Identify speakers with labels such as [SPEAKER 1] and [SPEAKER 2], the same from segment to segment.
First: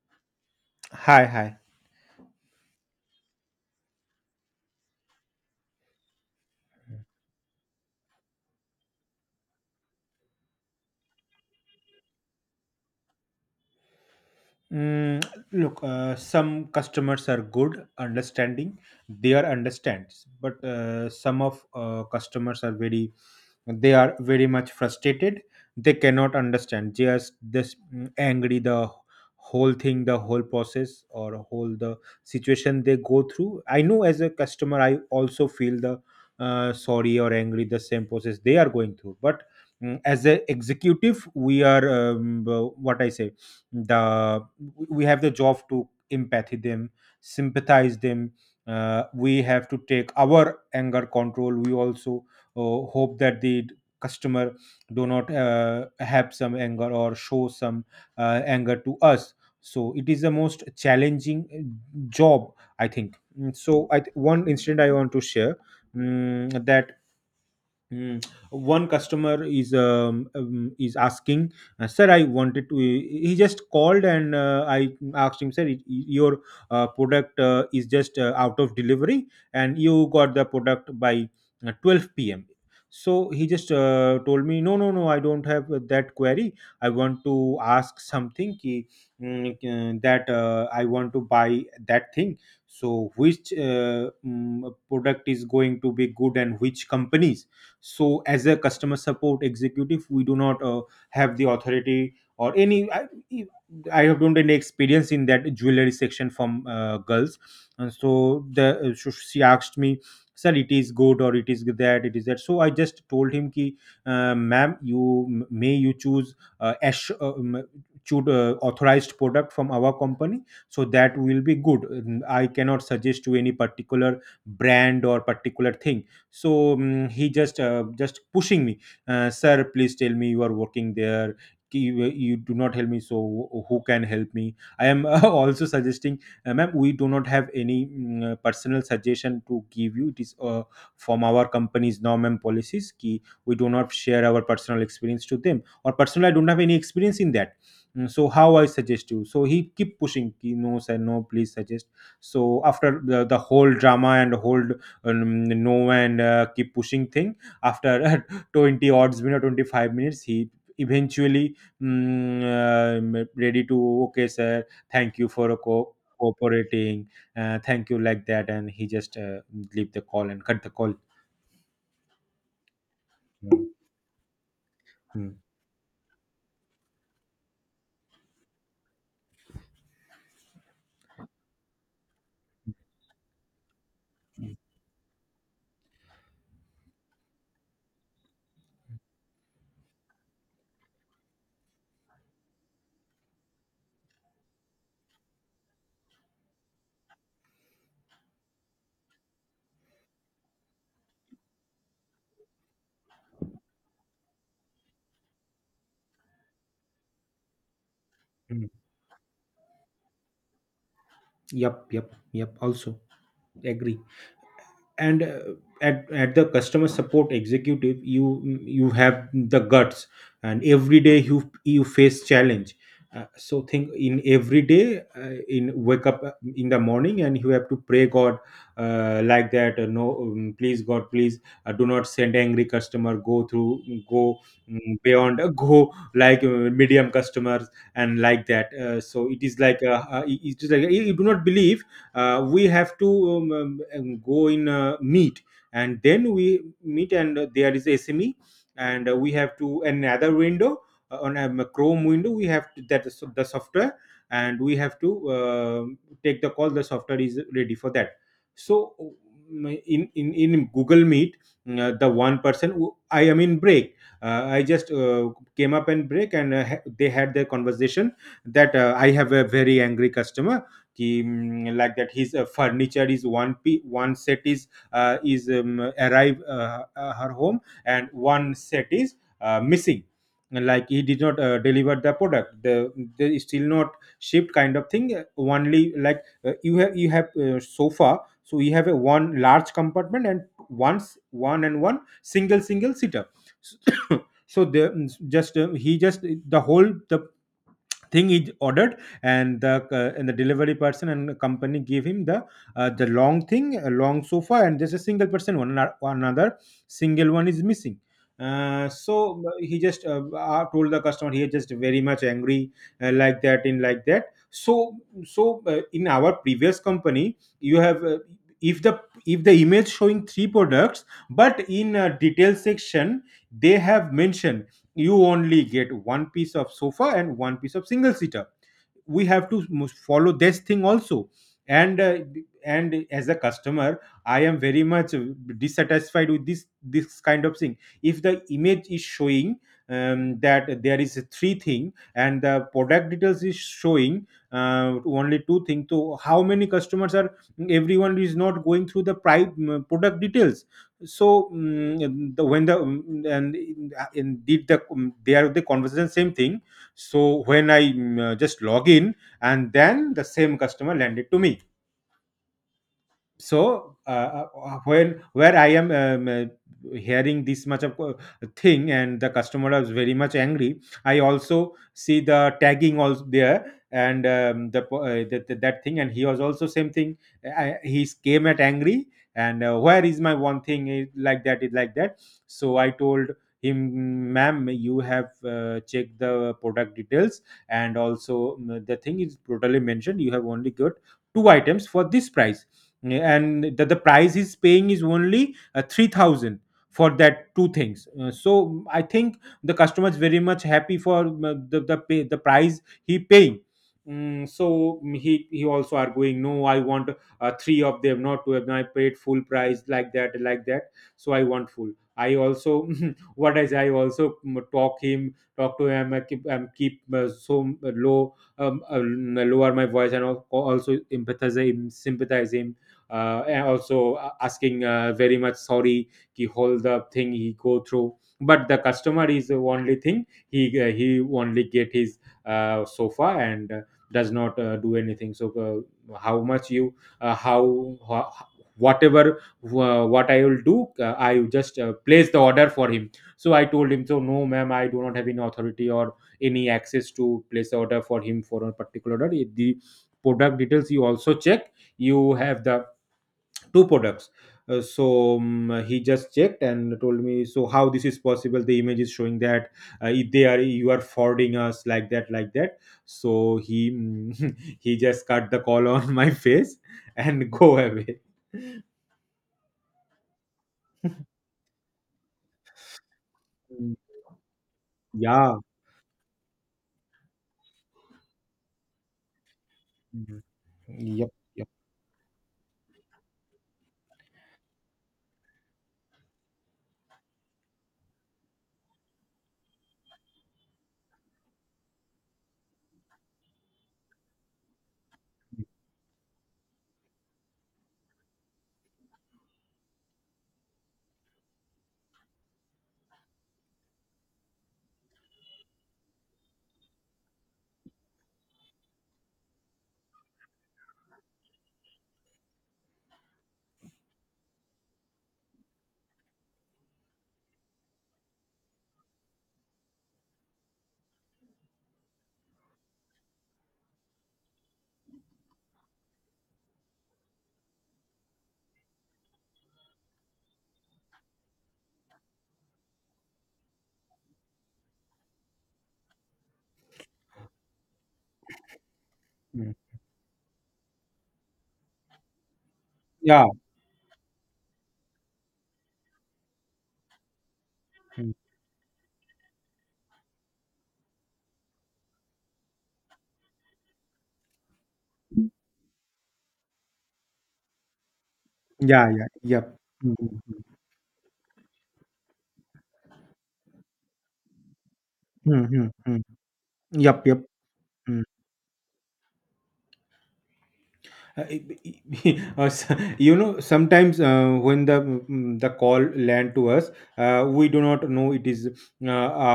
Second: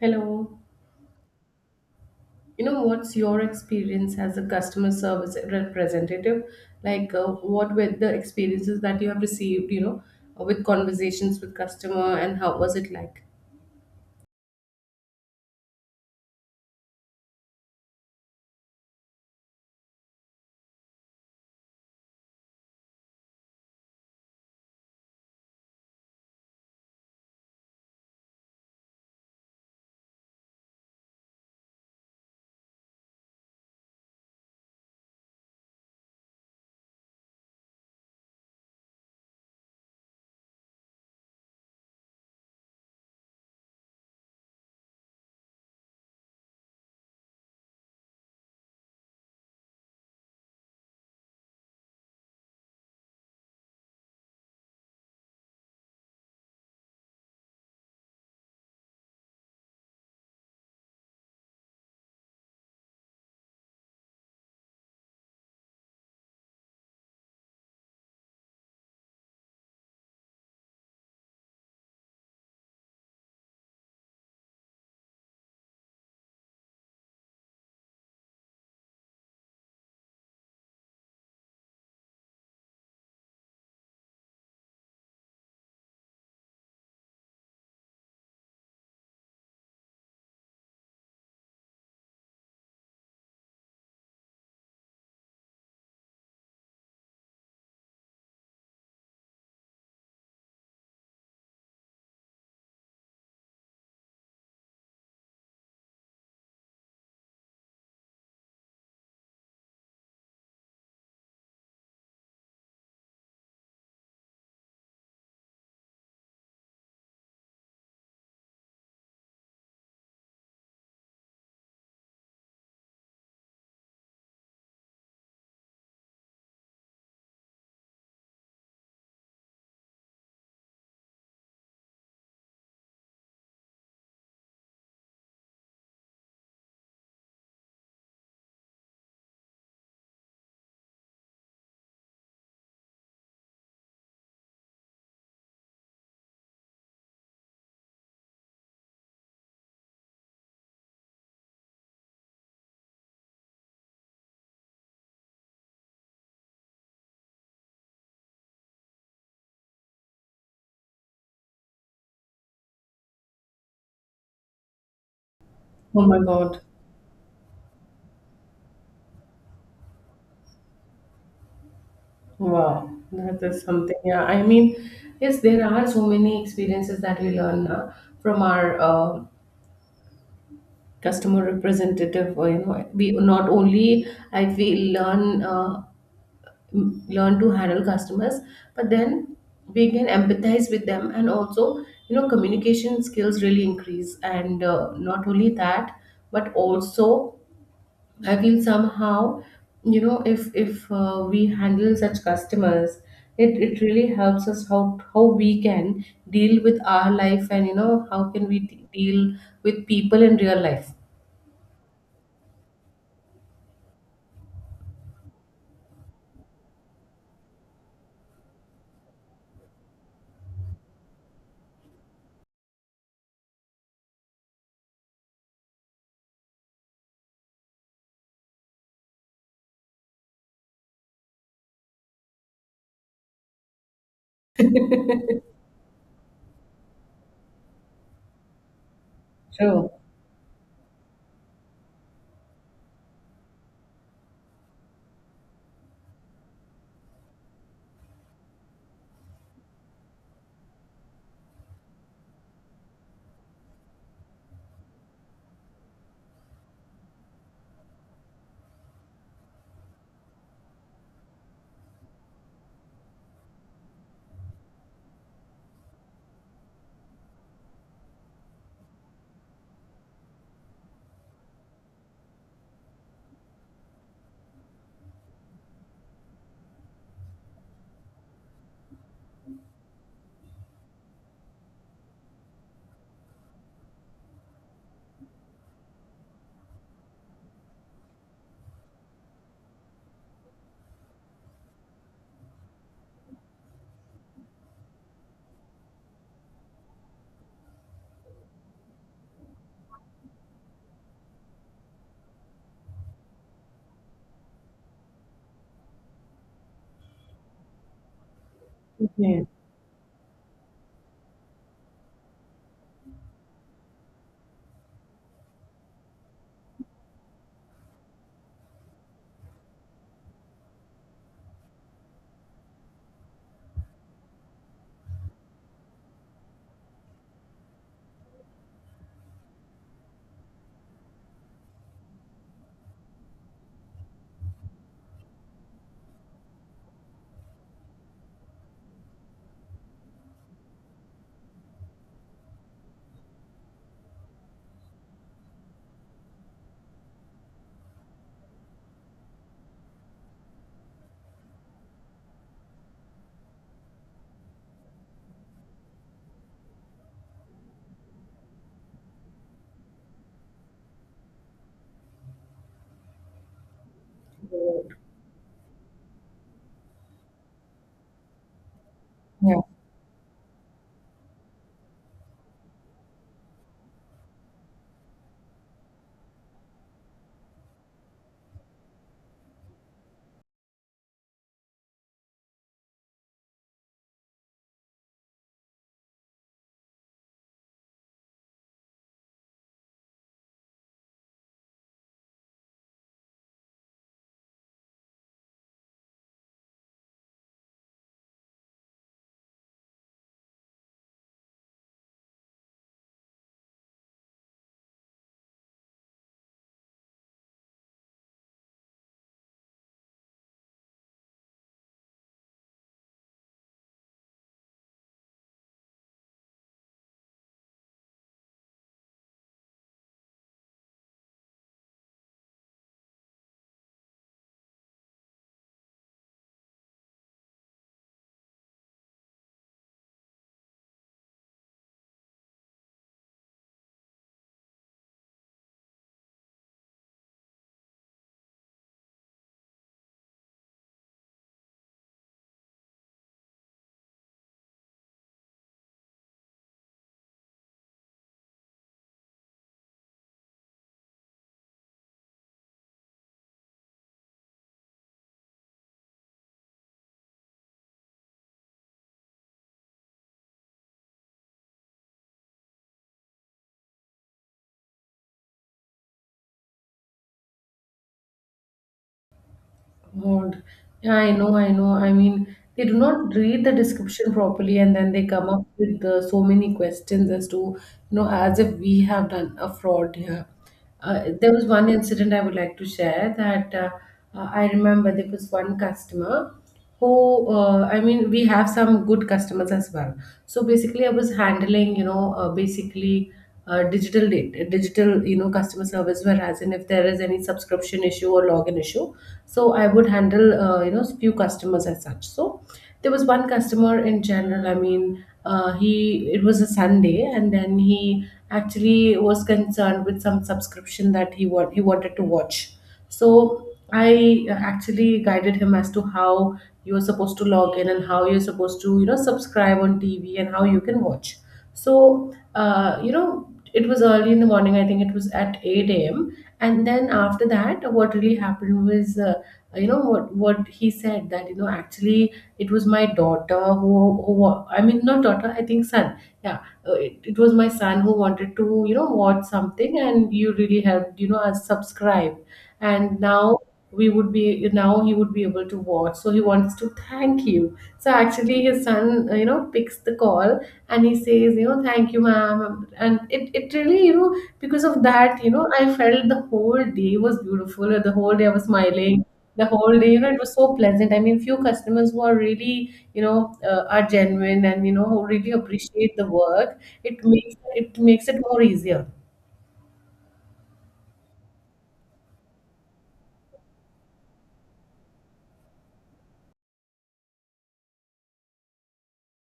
[SPEAKER 1] Hello.
[SPEAKER 2] Hi, hi.
[SPEAKER 1] You know, what's your experience as a customer service representative? Like, what were the experiences that you have received, you know, with conversations with customer and how was it like?
[SPEAKER 2] Mm, Look, some customers are good, understanding. They are understands, but some of customers are very, they are very much frustrated. They cannot understand. They are this angry the whole thing, the whole process, or whole the situation they go through. I know as a customer, I also feel the sorry or angry the same process they are going through, but. As a executive, we are um, what I say the we have the job to empathy them sympathize them, we have to take our anger control. We also uh, hope that the customer do not have some anger or show some anger to us. So it is the most challenging job, I think. So, one incident I want to share, that. Mm. One customer is asking, "Sir, I wanted to." He just called, and I asked him, "Sir, it, your product is just out of delivery, and you got the product by 12 p.m." So he just told me, "No, no, no, I don't have that query. I want to ask something ki, that I want to buy that thing. So which product is going to be good, and which companies?" So as a customer support executive, we do not have the authority or any e, I have don't any experience in that jewelry section from girls. And so the so she asked me, "Sir, it is good, or it is that, it is that." So I just told him ki, "Ma'am, you choose, uh, ash, um, choose authorized product from our company, so that will be good. I cannot suggest to any particular brand or particular thing." So he just pushing me, "Sir, please tell me, you are working there, you do not help me, so who can help me? I am also suggesting." "Ma'am, we do not have any personal suggestion to give you. It is from our company's norm and policies ki we do not share our personal experience to them, or personally I don't have any experience in that. So how I suggest you?" So he keep pushing ki, "No sir, no, please suggest." So after the whole drama, and whole no, and keep pushing thing, after 20 odds minute 25 minutes, he eventually ready to, "Okay sir, thank you for
[SPEAKER 1] Oh my God.
[SPEAKER 2] cooperating, thank you," like that. And he just leave the call and cut the call.
[SPEAKER 1] Wow. That is
[SPEAKER 2] Mm,
[SPEAKER 1] something. Yeah. I mean,
[SPEAKER 2] mm,
[SPEAKER 1] yes, there are so many experiences that we learn from our customer representative, or you know we not only I feel learn learn to handle customers, but then we can empathize with them, and also you know communication skills really increase. And not only that, but also I feel somehow you know if we handle such customers, it really helps us how we can deal with our life, and you know how can we
[SPEAKER 2] mm.
[SPEAKER 1] deal with people in real life.
[SPEAKER 2] Yep, yep, yep, also agree. And at the customer support executive, you have the guts, and every day you face challenge. So think, in every day in wake up in the morning, and you have to pray god, like that, "No, please god, please do not send angry customer. Go through, go beyond go like medium customers." And like that. So it is like
[SPEAKER 1] True.
[SPEAKER 2] it is like you do not believe. We have to go in meet, and then we meet. And there is sme, and we have to another window on a chrome window, we have to, that is the software. And we have to take the call. The software is ready for that. So in Google Meet, the one person I am in break, I just came up and break, and they had their conversation that "I have a very angry customer कि like that, his furniture is one set is arrive her home, and one set is missing, like he did not deliver the product, the still not shipped kind of thing." Only like you have sofa. So you have a one large compartment, and once one and one single sitter so the just he just the whole the thing is ordered, and the delivery person and company give him the long thing, a long sofa, and there's a single person, one another single one is missing. So
[SPEAKER 1] Okay.
[SPEAKER 2] he just told the customer, he is just very much angry. Like that, in like that. So in our previous company, you have if the image showing three products, but in a detail section, they have mentioned, you only get one piece of sofa and one piece of single seater. We have to must follow this thing also. And as a customer, I am very much dissatisfied with this kind of thing. If the image is showing that there is a three thing, and the product details is showing only two things, so how many customers are, everyone is not going through the product details. So the when the and did the they are the conversation same thing. So when I just log in, and then the same customer lend it to me. So
[SPEAKER 1] Good.
[SPEAKER 2] when where I am hearing this much of thing, and the
[SPEAKER 1] Yeah.
[SPEAKER 2] customer is very much angry. I also see the tagging also there, and the that thing, and he was also same thing. He came at angry. And "Where is my one thing? Like that, it like that." So I told him, "Ma'am, you have checked the product details, and also the thing is totally mentioned. You have only got two items for this price." Yeah, and the price he's paying is only 3,000 for that two things. So I think the customer is very much happy for the price he paying. So he also arguing, "No, I want three of them, not two of them. I paid full price," like that, like that. "So I want full." I also what is I also talk to him. I keep so low lower my voice, and also empathize him, sympathize him. And also asking very much sorry ki all the thing he go through. But the customer is the only thing, he only get his sofa, and does not do anything. So how much you, uh, how, ho- whatever, what I will do, I will just place the order for him. So I told him, "So no ma'am, I do not have any authority or any access to place the order for him for a particular order. If the product details you also check, you have the two products." So he just checked and told me, "So how this is possible? The image is showing that if they are you are forwarding us," like that, like that. So he mm, he just cut the call on my face, and go away.
[SPEAKER 1] God. Yeah, I know, I know. I mean, they do not read the
[SPEAKER 2] Mm,
[SPEAKER 1] description properly, and then they come
[SPEAKER 2] yeah.
[SPEAKER 1] up with so many questions as to, you know, as if we have done a fraud
[SPEAKER 2] Mhm.
[SPEAKER 1] here.
[SPEAKER 2] Yep,
[SPEAKER 1] There was
[SPEAKER 2] yep.
[SPEAKER 1] one incident I would like to share that I remember. There was one customer who, I mean, we have some good customers as well. So basically, I was handling, you know, basically, digital data, digital, you know, customer service, whereas in if there is any subscription issue or login issue, so I would handle you know few customers as such. So there was one customer in general, I mean he it was a Sunday, and then he actually was concerned with some subscription that he wanted to watch. So I actually guided him as to how you're supposed to log in and how you're supposed to, you know, subscribe on TV and how you can watch. So you know, it was early in the morning. I think it was at 8 a.m. And then after that, what really happened was, you know, what he said, that you know actually it was my daughter who, I mean not daughter, I think son. Yeah, it, it was my son who wanted to, you know, watch
[SPEAKER 2] Mm.
[SPEAKER 1] something, and you really helped you know us subscribe. And
[SPEAKER 2] Yeah.
[SPEAKER 1] now he would be able to watch, so he wants to thank you. So
[SPEAKER 2] Mm.
[SPEAKER 1] actually his son, you know, picks the call, and he says, you know, thank you ma'am. And it really, you know, because of that you know I felt the whole day was beautiful. The whole day I was
[SPEAKER 2] Yeah,
[SPEAKER 1] smiling.
[SPEAKER 2] yeah,
[SPEAKER 1] The
[SPEAKER 2] yep.
[SPEAKER 1] whole day, you know, it was
[SPEAKER 2] Mhm.
[SPEAKER 1] so pleasant. I mean, few customers who are really, you know, are genuine and you know who really
[SPEAKER 2] Mhm.
[SPEAKER 1] appreciate
[SPEAKER 2] Mhm.
[SPEAKER 1] the work, it
[SPEAKER 2] Yep, yep.
[SPEAKER 1] makes, it
[SPEAKER 2] Mm.
[SPEAKER 1] makes it more easier.
[SPEAKER 2] Uh, uh, s- sometimes when the call land to us, we do not know it is a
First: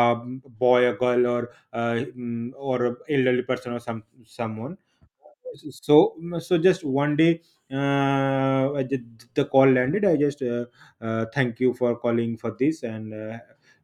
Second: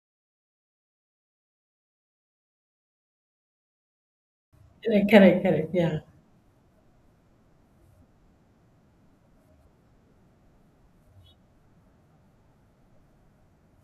[SPEAKER 2] boy, a girl, or or a elderly person or someone.
[SPEAKER 1] Correct, correct, correct, yeah.
[SPEAKER 2] So so just 1 day, the call landed. I just thank you for calling for this, and uh,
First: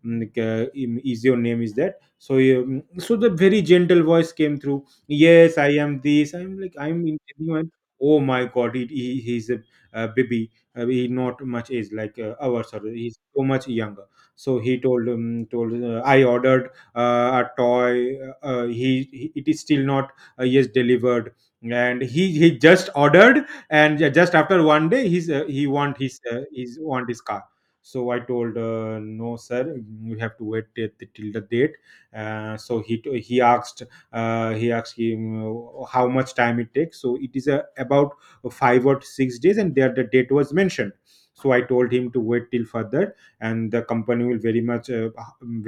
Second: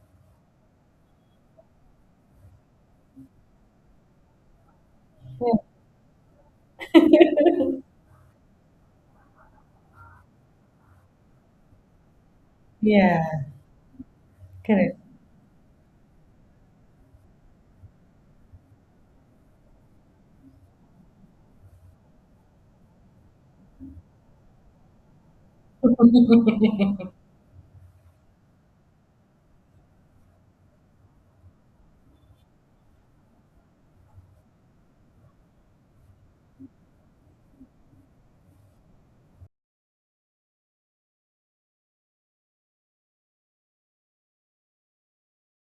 [SPEAKER 2] mm, like, uh, im- is your name is that? So so the very gentle voice came through, "Yes, I am this. I'm like, I'm in." Oh my god, he's a baby. He not much age, like our sir. He's
[SPEAKER 1] Yeah.
[SPEAKER 2] so much younger. So he
[SPEAKER 1] Correct,
[SPEAKER 2] told "I ordered a toy." He It is still not yes delivered, and he just ordered. And just after 1 day, he's want his car. So I told, "No, sir, you have to wait till, till the date." So he asked, he asked him, "How much time it takes?" So it is about 5 or 6 days, and there the date was mentioned. So I told him to wait till further, and the company will very much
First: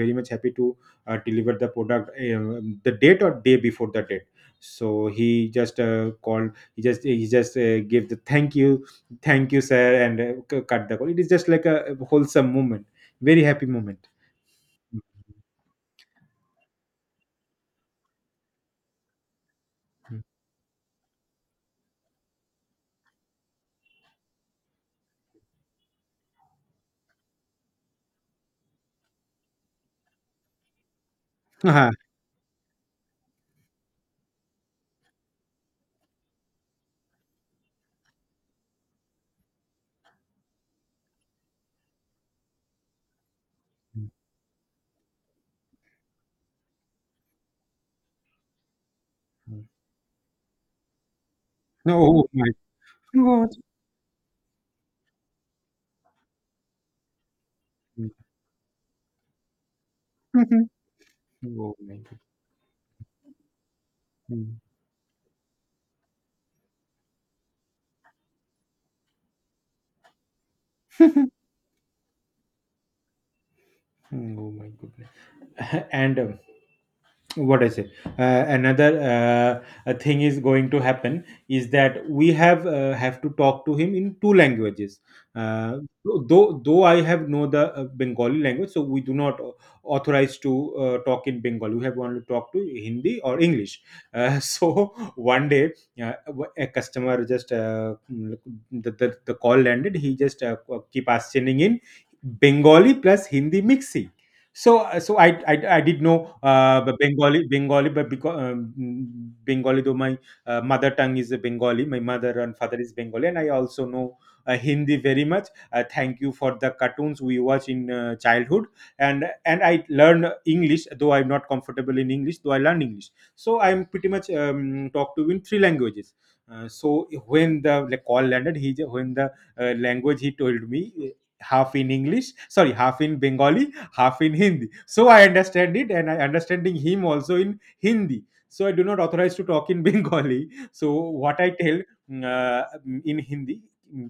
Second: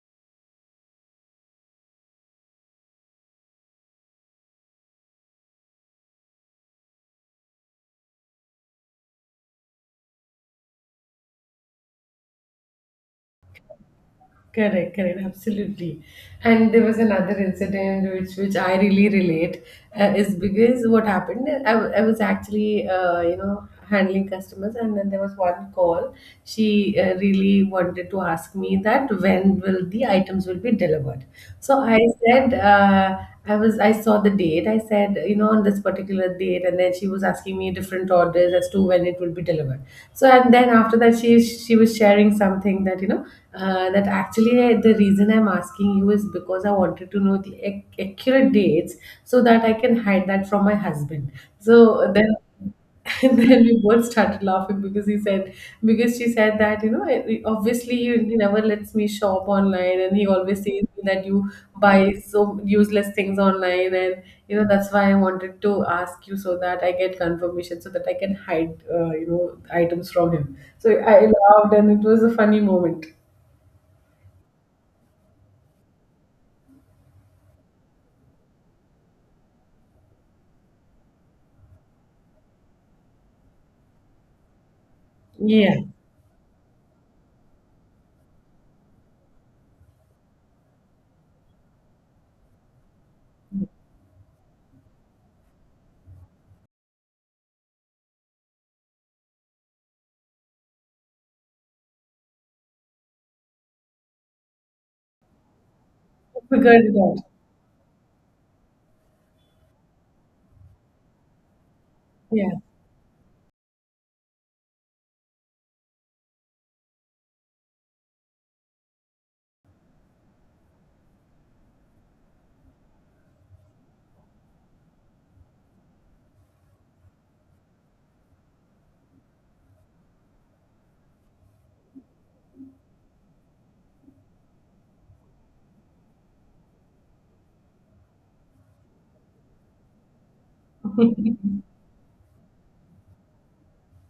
[SPEAKER 2] very much happy to deliver the product the date or day before the date. So he just he just gave the thank you, "Thank you, sir," and cut the call. It is just like a wholesome moment, very happy moment.
[SPEAKER 1] correct, correct, absolutely. And there was another incident which I really relate is because what happened, I was actually, you know, handling customers, and then there was one call. She really wanted to ask me that when will the items will be delivered. So I said, I saw the date. I said, you know, on this particular date, and then she was asking me different orders as to when it will be delivered. So and then after that, she was sharing something that you know that actually, the reason I'm asking you is because I wanted to know the accurate dates so that
[SPEAKER 2] Mm.
[SPEAKER 1] I
[SPEAKER 2] Ah.
[SPEAKER 1] can hide that from my husband.
[SPEAKER 2] No,
[SPEAKER 1] So
[SPEAKER 2] oh
[SPEAKER 1] then
[SPEAKER 2] my
[SPEAKER 1] and
[SPEAKER 2] god.
[SPEAKER 1] then we both started laughing because she said that, you know, obviously he never lets me shop online, and he always says that you
[SPEAKER 2] Oh my
[SPEAKER 1] buy
[SPEAKER 2] goodness.
[SPEAKER 1] so useless things online. And, you
[SPEAKER 2] Mm.
[SPEAKER 1] know, that's why I wanted to ask you, so that I get confirmation so that I can hide, you know, items from him. So I laughed, and it was a funny moment.
[SPEAKER 2] Oh my goodness. And what I say. Another a thing is going to happen is that we have to talk to him in two languages.
[SPEAKER 1] Yeah.
[SPEAKER 2] Uh, though I have know the Bengali language, so we do not authorize to talk in Bengali. We have only talk to Hindi or English. So 1 day, uh, a customer just the call landed. He just keep us sending in Bengali plus Hindi mixi. So, so I did know
[SPEAKER 1] We got it out.
[SPEAKER 2] Bengali. But because Bengali, though my mother tongue is a Bengali, my mother
[SPEAKER 1] Yeah.
[SPEAKER 2] and father is Bengali, and I also know Hindi very much. Thank you for the cartoons we watch in childhood, and I learn English, though I'm not comfortable in English, though I learn English. So I'm pretty much talked to in three languages. So when the like, call landed, when the language, he told me half in English, sorry, half in Bengali, half in Hindi. So I understand it, and I understanding him also in Hindi. So I do not authorize to talk in Bengali. So what I tell mm, uh, in Hindi, mm,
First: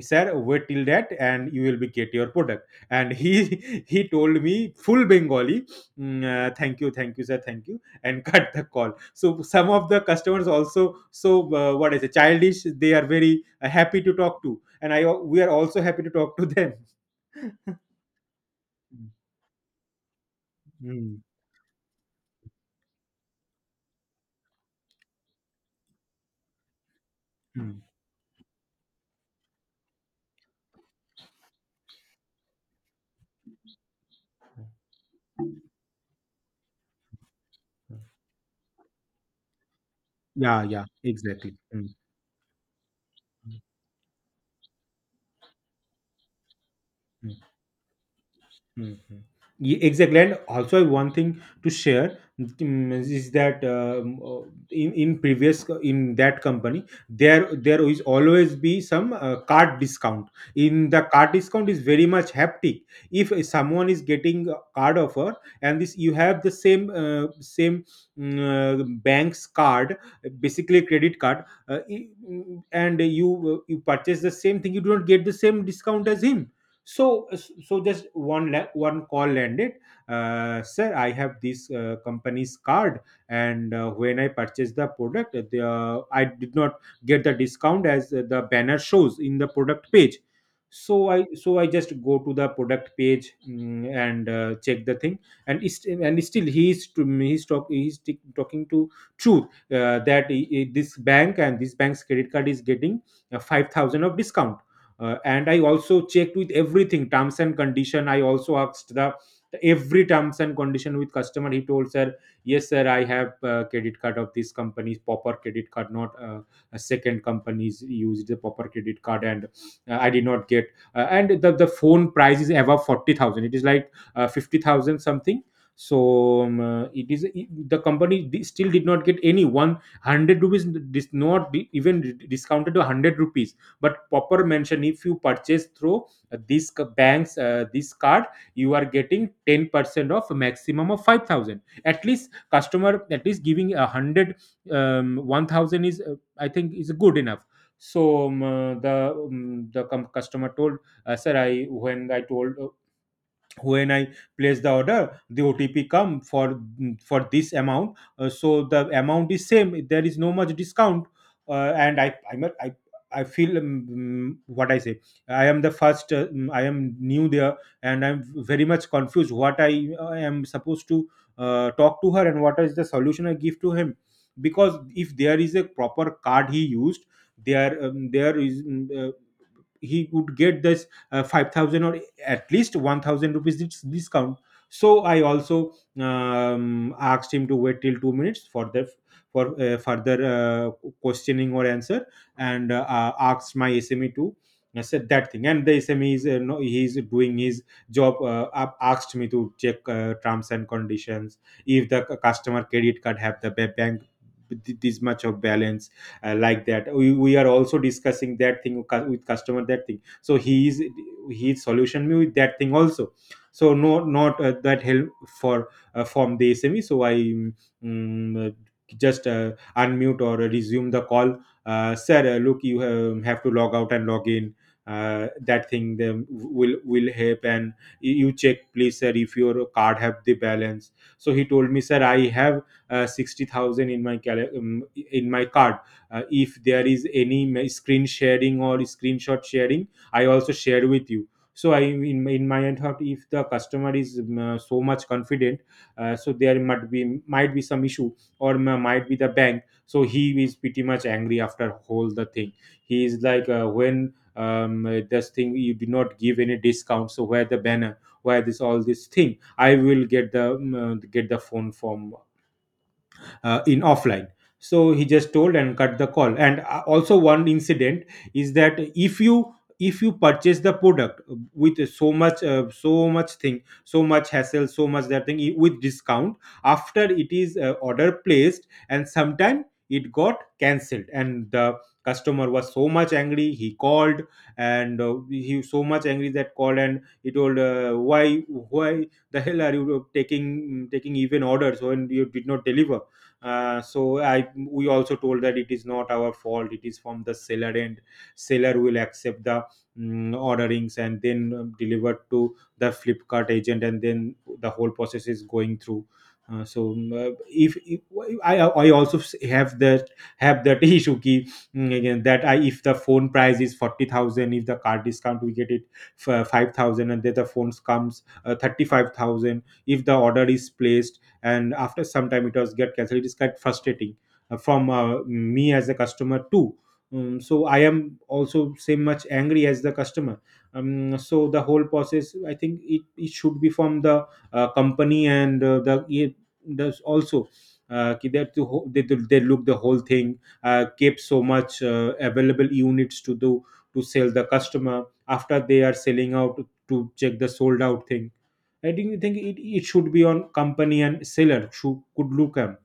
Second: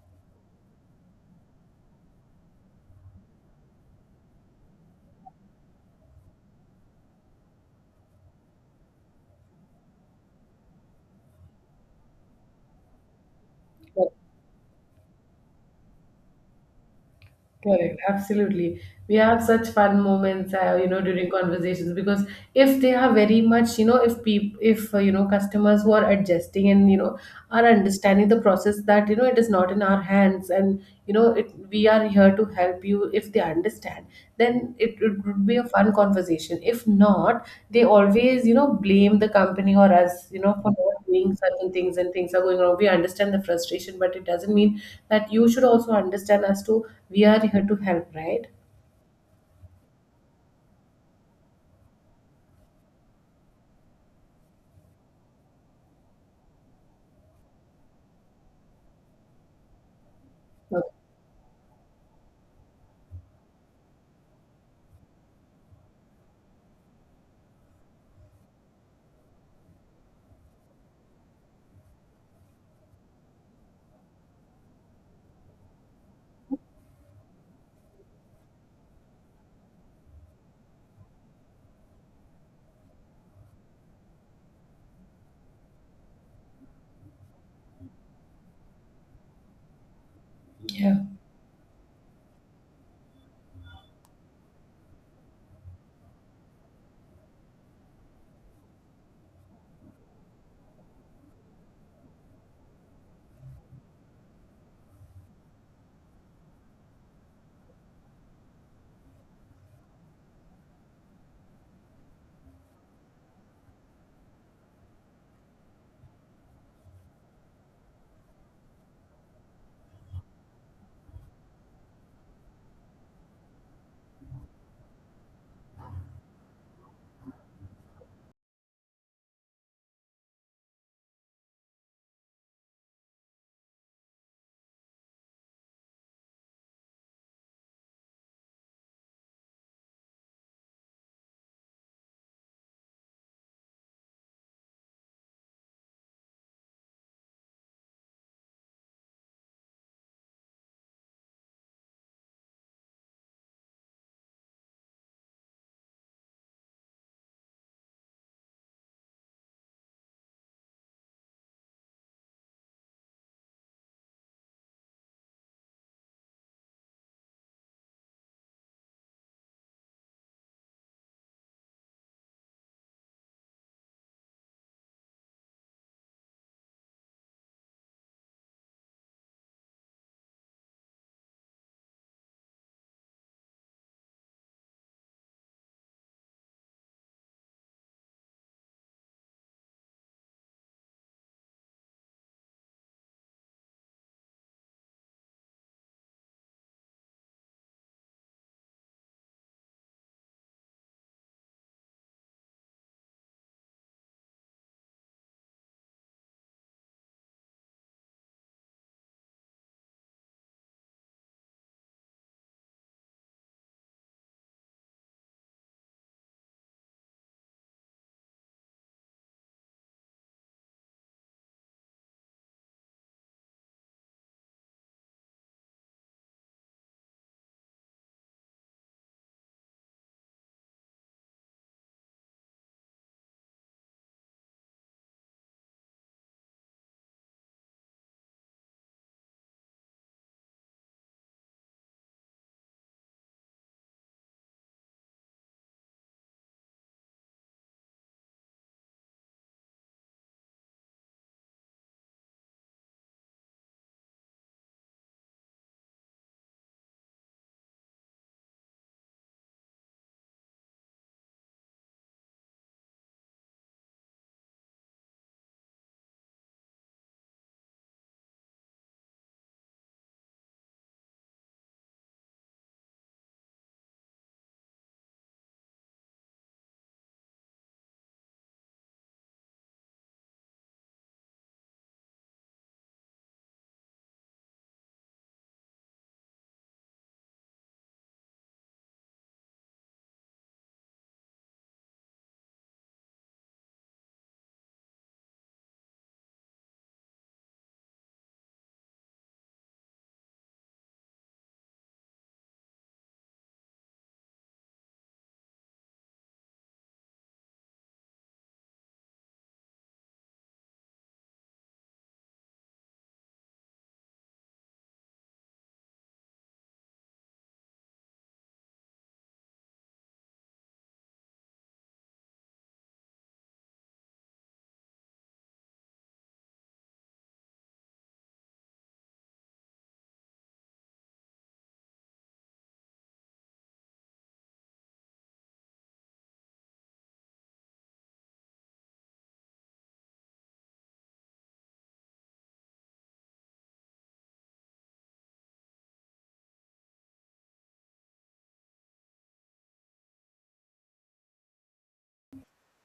[SPEAKER 2] "Sir, wait till that, and you will be get your product." And he he told me full Bengali, "Mm, thank you, sir, thank you," and cut the call. So some of the customers also so what is it, childish? They are very happy to talk to, and we are also happy to talk to them.
[SPEAKER 1] Correct, absolutely. We have such fun moments, you know,
[SPEAKER 2] Mm,
[SPEAKER 1] during conversations, because if they are very much, you know, if you know, customers who are adjusting and you know are
[SPEAKER 2] mm.
[SPEAKER 1] understanding the process, that you know it is not in our hands and you know we are here to help you, if they understand then it would be a fun conversation. If not, they always, you know, blame the company or us, you know,
[SPEAKER 2] Yeah,
[SPEAKER 1] for
[SPEAKER 2] yeah,
[SPEAKER 1] not doing
[SPEAKER 2] exactly.
[SPEAKER 1] certain
[SPEAKER 2] Mm,
[SPEAKER 1] things, and things are going wrong. We understand the
[SPEAKER 2] mm,
[SPEAKER 1] frustration, but it doesn't mean that you should also understand us too. We
[SPEAKER 2] mm.
[SPEAKER 1] are here to help, right?
[SPEAKER 2] Mhm. Exactly. And also one thing to share, is that in previous in that company, there is always be some card discount.
[SPEAKER 1] Yeah.
[SPEAKER 2] In the card discount is very much haptic. If someone is getting a card offer, and this you have the same same mm, uh, bank's card, basically credit card, and you purchase the same thing, you do not get the same discount as him. So just one call landed. "Sir, I have this company's card, and when I purchased the product, I did not get the discount as the banner shows in the product page."
[SPEAKER 1] Yeah.
[SPEAKER 2] So I just go to the product page, and check the thing, and it's, and still he is to me, he's, talk, he's t- talking to truth, that this bank and this bank's credit card is getting 5,000 of discount. And I also checked with everything, terms and condition. I also asked the every terms and condition with customer. He told, "Sir, yes sir I have credit card of this company's proper credit card, not a second company's. Used the proper credit card, and I did not get." And the phone price is above 40,000. It is like 50,000 something. So it is, the company still did not get any 100 rupees. This not even discounted to 100 rupees. But proper mention, if you purchase through banks this card, you are getting 10% of maximum of 5,000. At least customer at least giving a 100, 1000 is I think is good enough. So the customer told, "Sir, I when I told, when I place the order, the otp come for this amount." So the amount is same, there is no much discount. And I feel, what I say. I am the first. I am new there, and I'm very much confused. What I am supposed to talk to her, and what is the solution I give to him? Because if there is a proper card he used, there there is he would get this 5,000 or at least 1,000 rupees discount. So I also asked him to wait till 2 minutes for the, for further questioning or answer. And asked my sme to, I said that thing, and the sme is no, he's doing his job. Asked me to check terms and conditions, if the customer credit card have the bank this much of balance. Like that we are also discussing that thing with with customer. That thing, so he is his solution me with that thing also. So no, not that help for from the sme. So just unmute or resume the call. "Sir, look, you have to log out and log in, that thing them will help. And you check, please, sir, if your card have the balance." So he told me, "Sir, I have 60,000 in my in my card. If there is any screen sharing or screenshot sharing, I also shared with you." So I in my end thought, if the customer is so much confident, so there might be, might be some issue, or might be the bank. So he is pretty much angry after whole the thing. He is like, when this thing you did not give any discount. So where the banner, where this all this thing, I will get the phone from in offline. So he just told and cut the call. And also one incident is that, if you, if you purchase the product with so much so much thing, so much hassle, so much that thing with discount, after it is order placed, and sometime it got cancelled, and the customer was so much angry, he called. And he was so much angry that called, and he told, "Why the hell are you taking even orders when you did not deliver?" So I we also told that, "It is not our fault. It is from the seller, and seller will accept the orderings, and then delivered to the Flipkart agent, and then the whole process is going through." So if I also have that, have that issue key. Mm, again that I, if the phone price is 40,000, if the card discount we get it for 5,000, and then the phones comes 35,000, if the order is placed and after some time it was get cancelled, it is quite frustrating from me as a customer too. So I am also same much angry as the customer. So the whole process, I think it, it should be from the company. And the it does also ki they, have to, they look the whole thing, keep so much available units to do to sell the customer. After they are selling out, to check the sold out thing. I don't think it, it should be on company and seller should could look at.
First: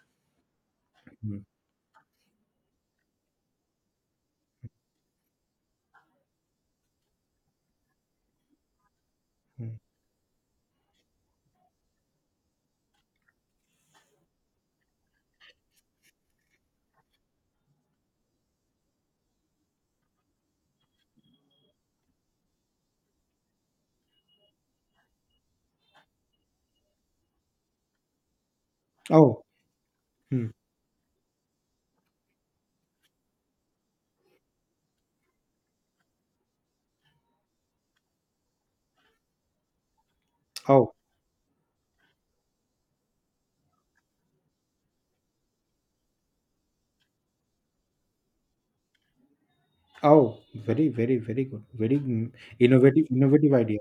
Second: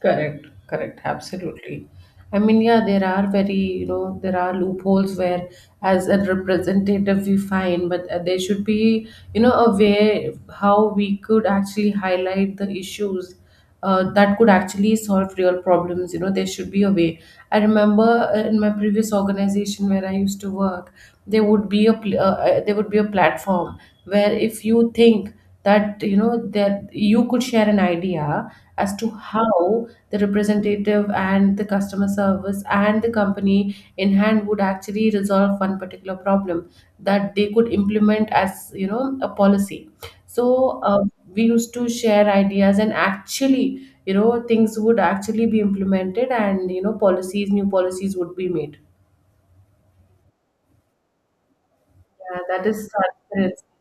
[SPEAKER 1] Correct, correct,
[SPEAKER 2] Mm,
[SPEAKER 1] absolutely. I mean, yeah, you know, there are loopholes where, as a representative, we find, but there should be, you know, a
[SPEAKER 2] mm.
[SPEAKER 1] way how we could actually highlight the issues, that could actually solve real problems. You know, there should be a way. I remember in my previous organization where I used to work, there would be a platform where if you think that you know that you could share an idea as to
[SPEAKER 2] Oh,
[SPEAKER 1] how the
[SPEAKER 2] mm.
[SPEAKER 1] representative and the customer service and the company in hand would actually resolve one particular problem, that they could implement as you know a policy. So
[SPEAKER 2] Oh,
[SPEAKER 1] we used to share ideas, and actually, you know, things would actually be implemented, and you know policies new policies would be made.
[SPEAKER 2] oh, very, very, very good. Very
[SPEAKER 1] Yeah, that is.
[SPEAKER 2] innovative, innovative idea.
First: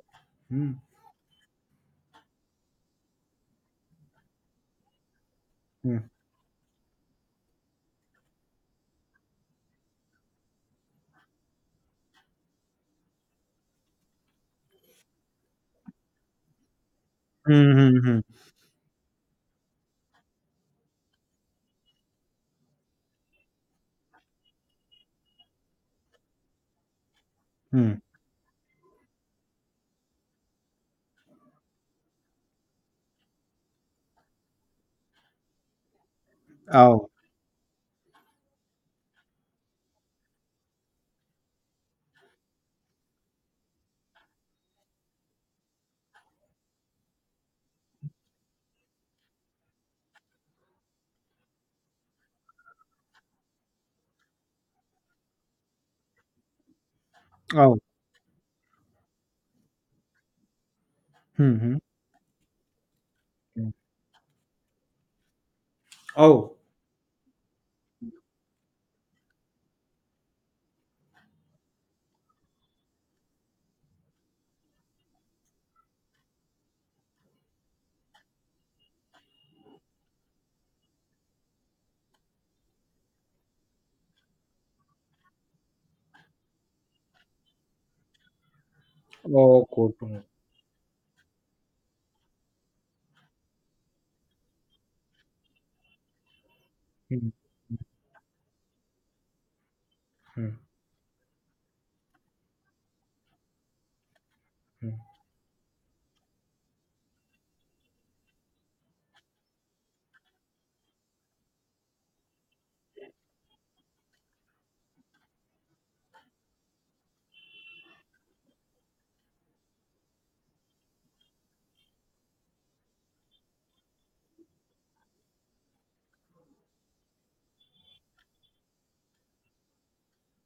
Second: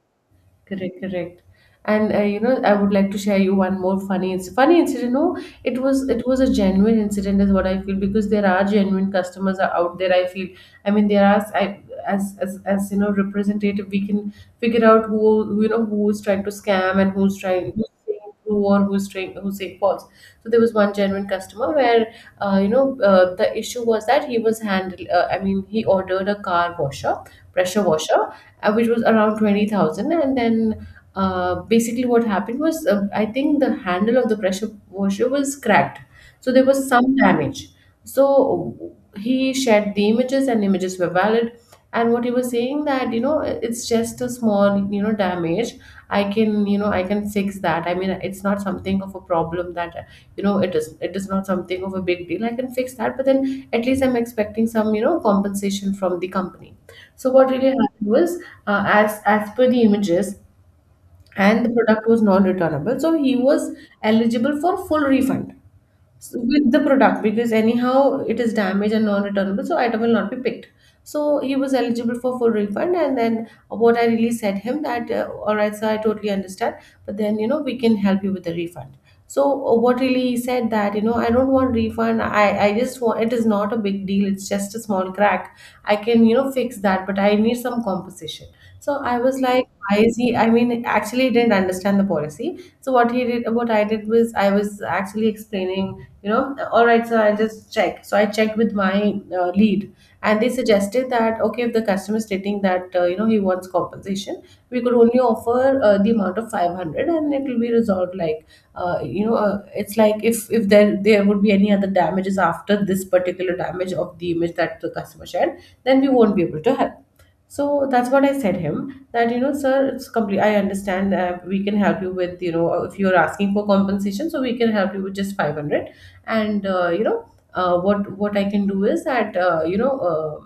[SPEAKER 2] Mm,
[SPEAKER 1] Correct, correct. And you know, I would like to share you one more funny funny incident. No, it was,
[SPEAKER 2] mm.
[SPEAKER 1] it was a genuine incident, is what I feel, because there are genuine customers are out there. I feel, I mean, there are, as you know, representative, we can figure out who, you know, who's trying to scam, and
[SPEAKER 2] Hmm,
[SPEAKER 1] who's
[SPEAKER 2] hmm, hmm.
[SPEAKER 1] saying true, or who's saying false. So there was one genuine customer where you know the issue was that he was handled. I mean, he ordered a pressure
[SPEAKER 2] Mm.
[SPEAKER 1] washer, which was around 20,000. And then basically, what happened was I think the handle of the pressure washer was cracked. So there was some damage. So he shared the images, and images were valid. And what he was saying that, you know, it's just a small, you know, damage. I can, you know, I can fix that. I mean, it's not something of a problem, that, you know, it is not something of a big deal. I can fix that, but then at least I'm expecting some, you know, compensation from the company. So what really
[SPEAKER 2] Oh,
[SPEAKER 1] happened was, as per the images,
[SPEAKER 2] mm,
[SPEAKER 1] and the
[SPEAKER 2] mm,
[SPEAKER 1] product was non-returnable, so he
[SPEAKER 2] mm.
[SPEAKER 1] was eligible for full refund. So
[SPEAKER 2] Oh,
[SPEAKER 1] with the product, because anyhow it is damaged and non-returnable, so item will not be picked. So he was eligible for full refund, and then what I really said him that, all right sir, I totally understand, but then you know we can help you with the refund. So what really he said that, you know, I don't want refund. I just want, it is not a big deal, it's just a small crack. I can, you know, fix that, but I need some compensation. So I was like,
[SPEAKER 2] oh, good.
[SPEAKER 1] why is he? I mean, actually, he didn't understand the policy. So what I did was, I was actually explaining, you know, all right, so
[SPEAKER 2] Mm,
[SPEAKER 1] I'll just
[SPEAKER 2] mm,
[SPEAKER 1] check. So I checked with my lead, and they
[SPEAKER 2] mm,
[SPEAKER 1] suggested that okay, if the customer is stating that you know he wants compensation, we could
[SPEAKER 2] mm.
[SPEAKER 1] only offer the amount of 500, and it will be resolved like, you know, it's like if there would be any other damages after this particular damage of the image that the customer shared, then we won't be able to help. So that's what I said him that, you know, sir, it's complete. I understand. We can help you with, you know, if you are asking for compensation, so we can help you with just 500. And you know, what I can do is that you know. Uh,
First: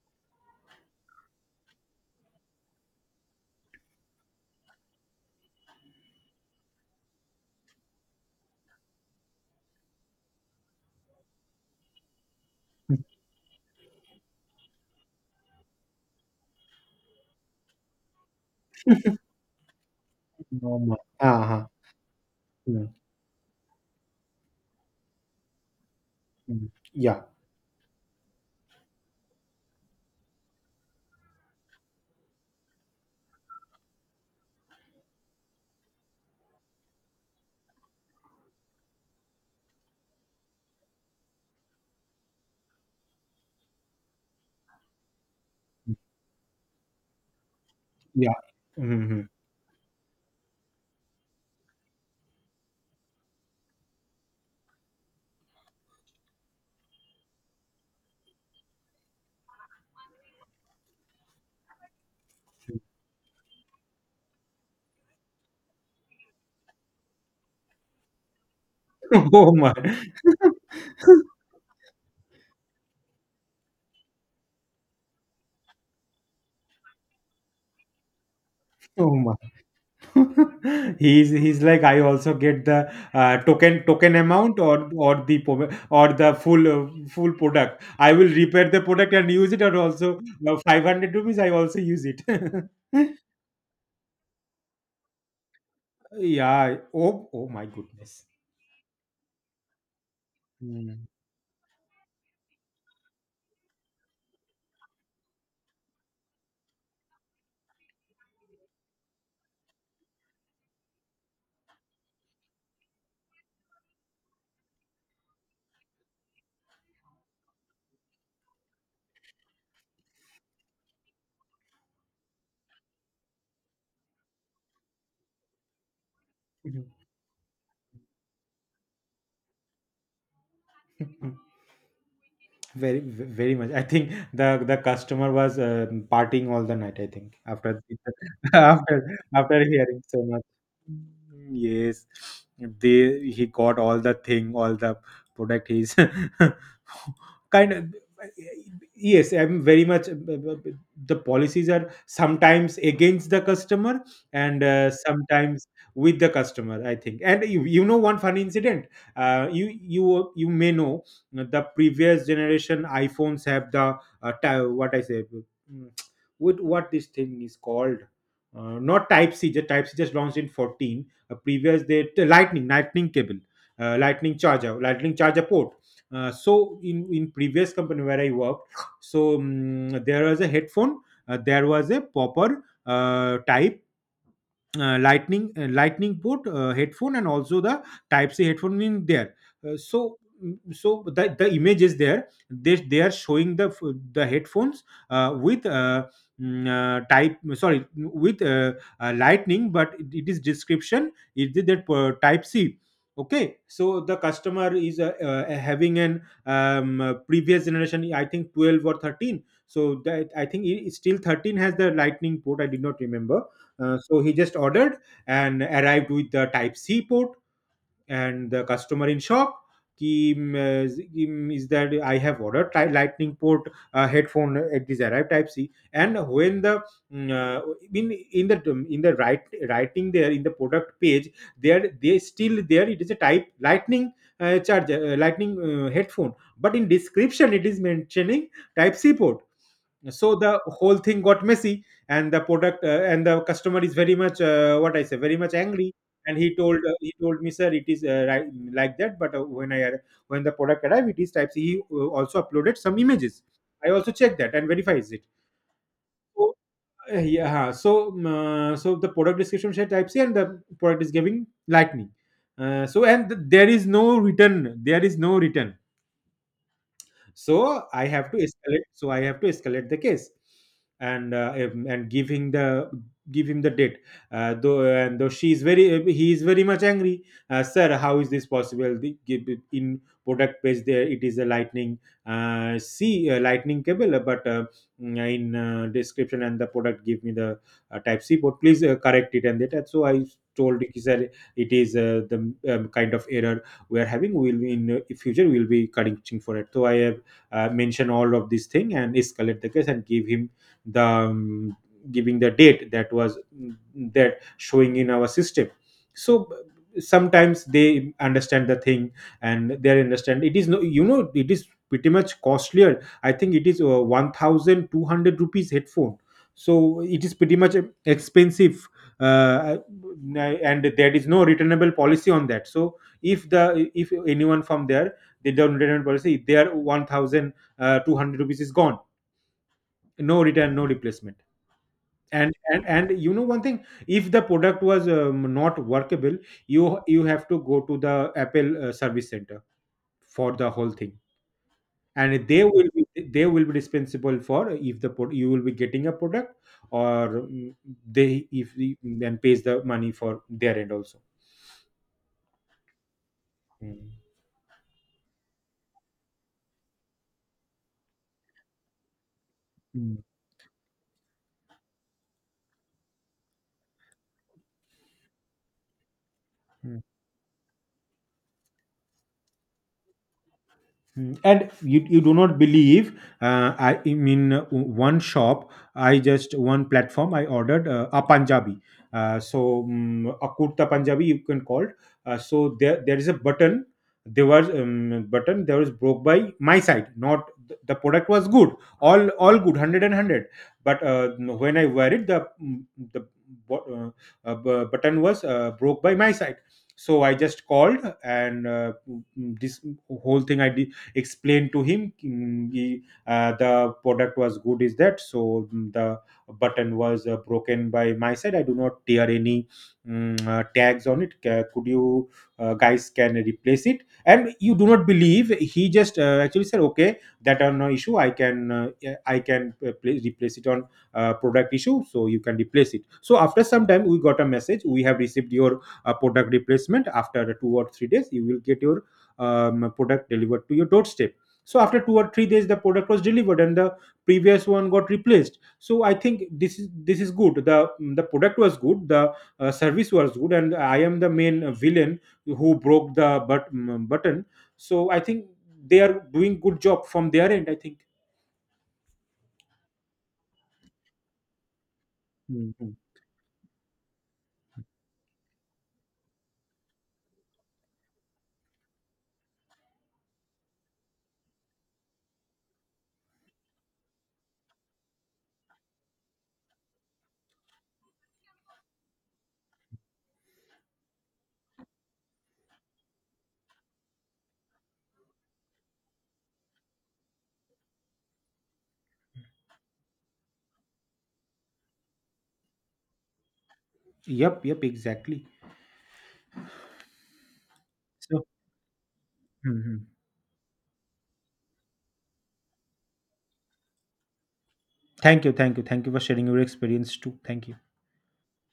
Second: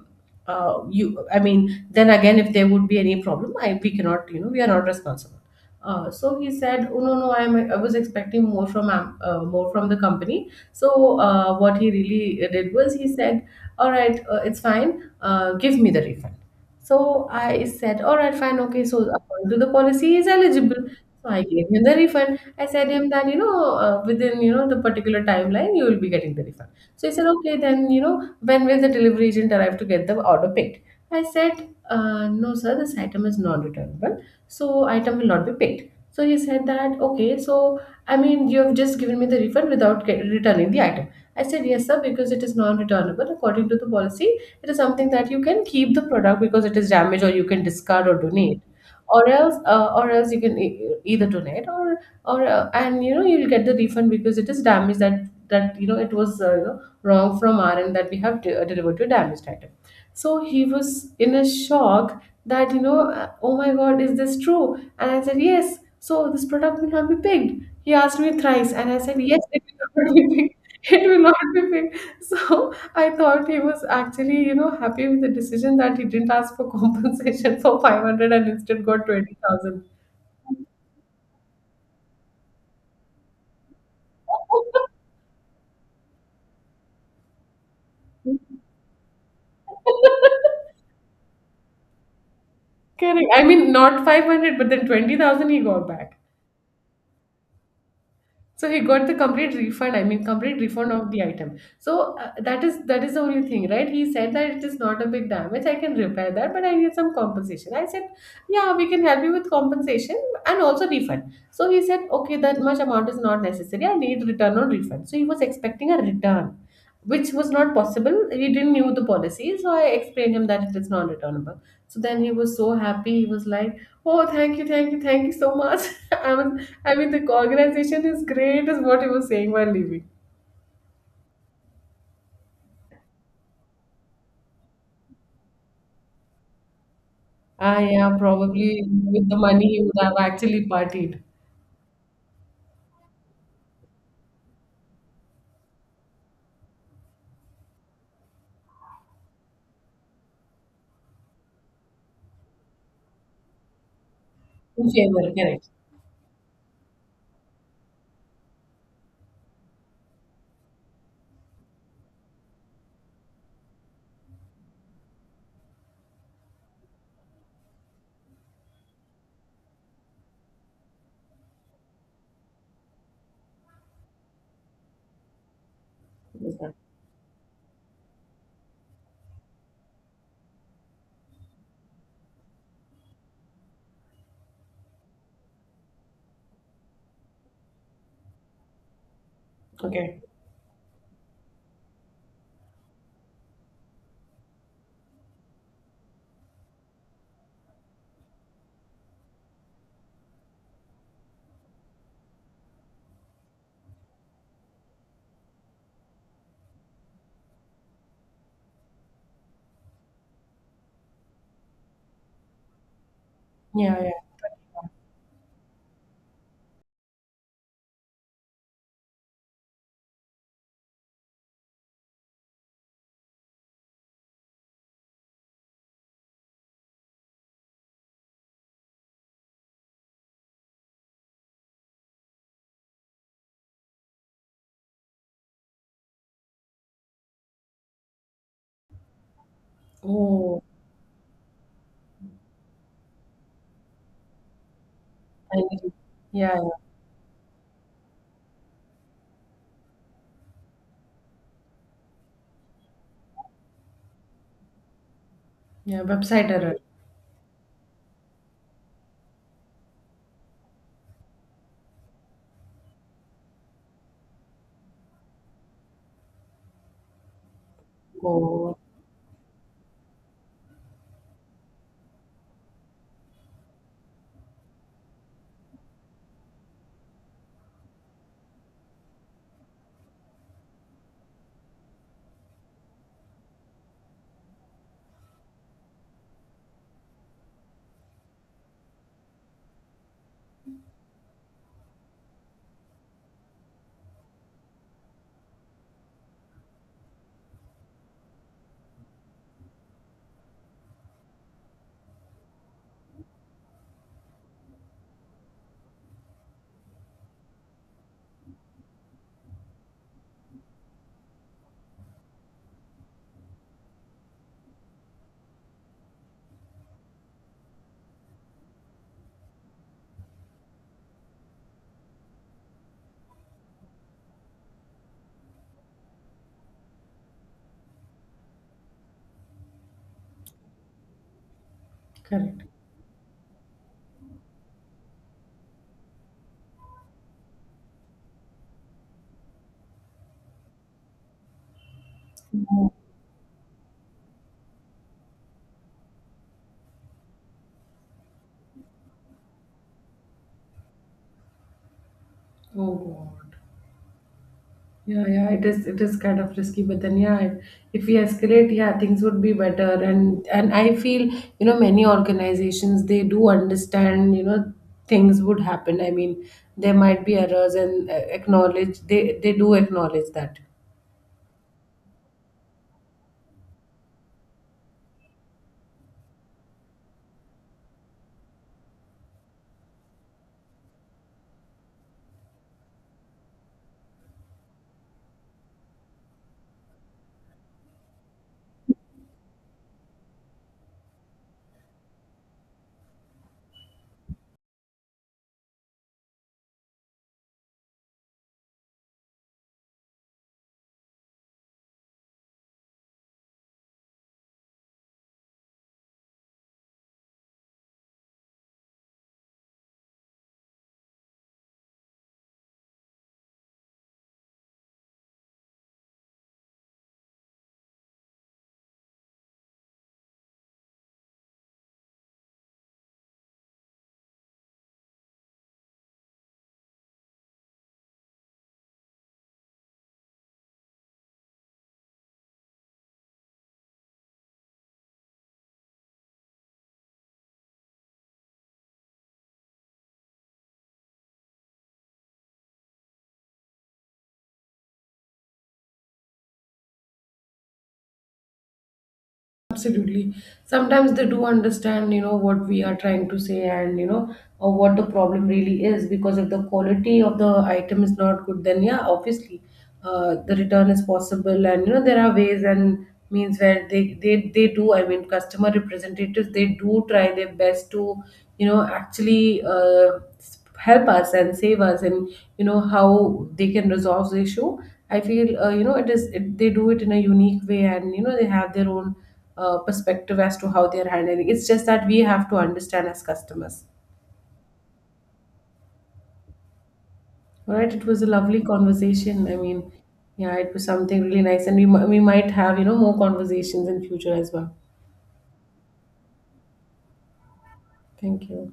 [SPEAKER 1] you I mean, then again, if there would be any problem, I we cannot, you know, we are not responsible. So he said, oh no no, I was expecting more from the company. So what he really did was, he said all right, it's fine, give me the refund. So I said, all right, fine, okay. So according to the policy, he is
[SPEAKER 2] Oh
[SPEAKER 1] eligible.
[SPEAKER 2] my.
[SPEAKER 1] So I gave
[SPEAKER 2] Uh-huh.
[SPEAKER 1] him the refund. I
[SPEAKER 2] Mm,
[SPEAKER 1] said him that within the particular timeline you will be getting the refund.
[SPEAKER 2] mm.
[SPEAKER 1] So he
[SPEAKER 2] Yeah,
[SPEAKER 1] said, okay, then when will the delivery agent arrive to get the order paid? I said, no, sir, this item is non-returnable, so item will not be paid. So he said that, okay, so I mean, you have just given me the refund without returning the item. I said, yes, sir, because it is non returnable. According to the policy, it is something that you can keep
[SPEAKER 2] mm,
[SPEAKER 1] the product because it is damaged, or you can discard or
[SPEAKER 2] yeah.
[SPEAKER 1] donate.
[SPEAKER 2] Mm-hmm.
[SPEAKER 1] Or else you can either donate, or and you'll get the refund because it is damage that it was wrong from our end that we have delivered to a damaged item. So he was in a shock that oh my God, is this true? And I said, yes. So this product will not be picked. He asked me thrice, and I said, yes,
[SPEAKER 2] Oh
[SPEAKER 1] it
[SPEAKER 2] my.
[SPEAKER 1] will not be picked. It will not be picked. So I thought he was actually, you know, happy with the decision that he didn't ask for compensation for 500 and instead got
[SPEAKER 2] Oh my.
[SPEAKER 1] 20,000.
[SPEAKER 2] He's like, I also get the token amount, or or the full full product. I will repair the product and use it, or also 500 rupees I also use it.
[SPEAKER 1] Correct. I mean, not 500, but then 20,000 he got back.
[SPEAKER 2] Yeah, oh, oh my goodness.
[SPEAKER 1] So he got the complete refund. I mean, complete refund
[SPEAKER 2] Mm.
[SPEAKER 1] of the item. So that is the only thing, right? He said that it is not a big damage. I can repair that, but I need some compensation. I said, yeah, we can help you with compensation and also refund. So he said, okay, that much amount is not necessary. I need return or refund. So he was expecting a return which was not possible. He didn't knew the policy, so I explained him that it is non-returnable. So then he was so happy. He was like, "Oh, thank you, thank you, thank you so much." I was, I mean, the organization is great, is what he was saying while leaving.
[SPEAKER 2] Very, very much. I think the customer was partying all the night. I think
[SPEAKER 1] Ah,
[SPEAKER 2] after
[SPEAKER 1] yeah, probably
[SPEAKER 2] after
[SPEAKER 1] with the
[SPEAKER 2] after
[SPEAKER 1] money he
[SPEAKER 2] hearing
[SPEAKER 1] would have
[SPEAKER 2] so much.
[SPEAKER 1] actually
[SPEAKER 2] Mm.
[SPEAKER 1] partied
[SPEAKER 2] Yes, they he got all the thing, all the product. He's kind of yes, I'm very much — the policies are sometimes against the customer and
[SPEAKER 1] in favor.
[SPEAKER 2] sometimes with the customer, I think. And you know one funny incident. You may know the previous generation iPhones have the ty- what I say mm, what this thing is called. Not type C. The type C just launched in 14. A previous, they lightning cable, lightning charger, lightning charger port.
[SPEAKER 1] Correct.
[SPEAKER 2] So in previous company where I worked, there was a headphone. There was a popper, type, lightning, lightning port, headphone, and also the type C headphone in there. Uh, so
[SPEAKER 1] Okay.
[SPEAKER 2] so the image is there. They are showing the the headphones uh, with uh, type — sorry — with lightning, but it is description is that type C. Okay, so the customer is, having an previous generation, I think 12 or 13. So that, I think it's still 13 has the lightning port, I did not remember.
[SPEAKER 1] Yeah, yeah.
[SPEAKER 2] So he just ordered and arrived with the type C port, and the customer in shock. Ki, mm, z- mm, Is that I have ordered lightning port headphone. It is arrived type C. And when the mm, uh, in the in the right, writing there in the product page, there they still there it is a type lightning charger, lightning headphone, but in description it is mentioning type C port. So the
[SPEAKER 1] Oh,
[SPEAKER 2] whole thing got messy, and the product and the customer is very much, what I say, very much
[SPEAKER 1] I get it.
[SPEAKER 2] angry. And he
[SPEAKER 1] Yeah,
[SPEAKER 2] told, he told me, sir, it is right, like that, but when the product arrived, it is type C. He also uploaded some images. I also checked that and verifies it.
[SPEAKER 1] yeah. Yeah. Website
[SPEAKER 2] So,
[SPEAKER 1] error.
[SPEAKER 2] so the product description said type C and the product is giving lightning. So, and there is no return. There is no return. So I have to
[SPEAKER 1] Oh,
[SPEAKER 2] escalate. I have to escalate the case and give him the — give him the date. Though she is very he is very much angry. Sir, how is this possible? Give it in product page, there it is a lightning c lightning cable, in description, and the product give me the type C port. Please correct it. And that, so I told, he said it is the kind of error we are having. We will be in future we will be correcting for it. So I have mention all of this thing and escalate the case and give him the giving the date that was that showing in our system. So sometimes they understand the thing, and they understand it is — no, you know, it is pretty much costlier. I think it is 1200 rupees headphone. So it is pretty much expensive. uh, and there is no returnable policy on that. So if the — if anyone from there, they don't return policy, if their 1200 rupees is gone, no return, no replacement. and
[SPEAKER 1] correct.
[SPEAKER 2] and and you know one thing, if the product was not workable, you have to go to the Apple service center for the whole thing, and they will
[SPEAKER 1] Oh,
[SPEAKER 2] be — they will be responsible for, if the you will be getting a product or they, if then pays the money for their end also.
[SPEAKER 1] oh God.
[SPEAKER 2] Mm.
[SPEAKER 1] Yeah, yeah, it is, it is kind of risky, but then yeah, if we escalate, yeah, things would be better. And I feel, you know, many organizations they do understand, you know, things would happen. I mean, there
[SPEAKER 2] Mm.
[SPEAKER 1] might be errors, and acknowledge they do acknowledge that.
[SPEAKER 2] Mm, and you do not believe, I mean, one shop, I just — one platform, I ordered a punjabi, a kurta punjabi you can call it. So there is a button. There was button, there was broke by my side, not the product was good, all good, hundred and hundred. But when I wear it, the the bu- uh, button was broke by my side. So I just called and mm, this whole thing I did, explained to him. He, the product was good, is that. So the button was broken by my side, I do not tear any tags on it. Could you guys can replace it? And you do not believe, he just actually said, okay, that are no issue, I can, yeah, I can replace it on product issue, so you can replace it. So after some time we got a message, we have received your product replacement, after 2 or 3 days you will get your product delivered to your doorstep. So after 2 or 3 days the product was delivered and the previous one got replaced. So I think this is — this is good, the — the product was good, the service was good, and I am the main villain who broke the button. So I think they are doing good job from their end, I think.
[SPEAKER 1] Absolutely. Sometimes they do understand, you know, what we are
[SPEAKER 2] Mhm.
[SPEAKER 1] trying to say and, you know, or what the problem really is. Because if the quality of the item is not good, then yeah, obviously, the return is possible. And, you know, there are ways and means where they do, I mean, customer representatives, they do try their best to, you know, actually help us and save us and, you know, how they can resolve the issue. I feel, they do it in a unique way and, you know, they have their own perspective as to how they're handling. It's just that we have to understand as customers.
[SPEAKER 2] Yep, yep, exactly.
[SPEAKER 1] All right, it was a
[SPEAKER 2] So.
[SPEAKER 1] lovely conversation. I mean,
[SPEAKER 2] Mhm.
[SPEAKER 1] yeah, it was something really nice, and we we might have, you know, more conversations in future as well.
[SPEAKER 2] Thank you, thank you, thank you for sharing your experience too, thank you.
[SPEAKER 1] Thank you.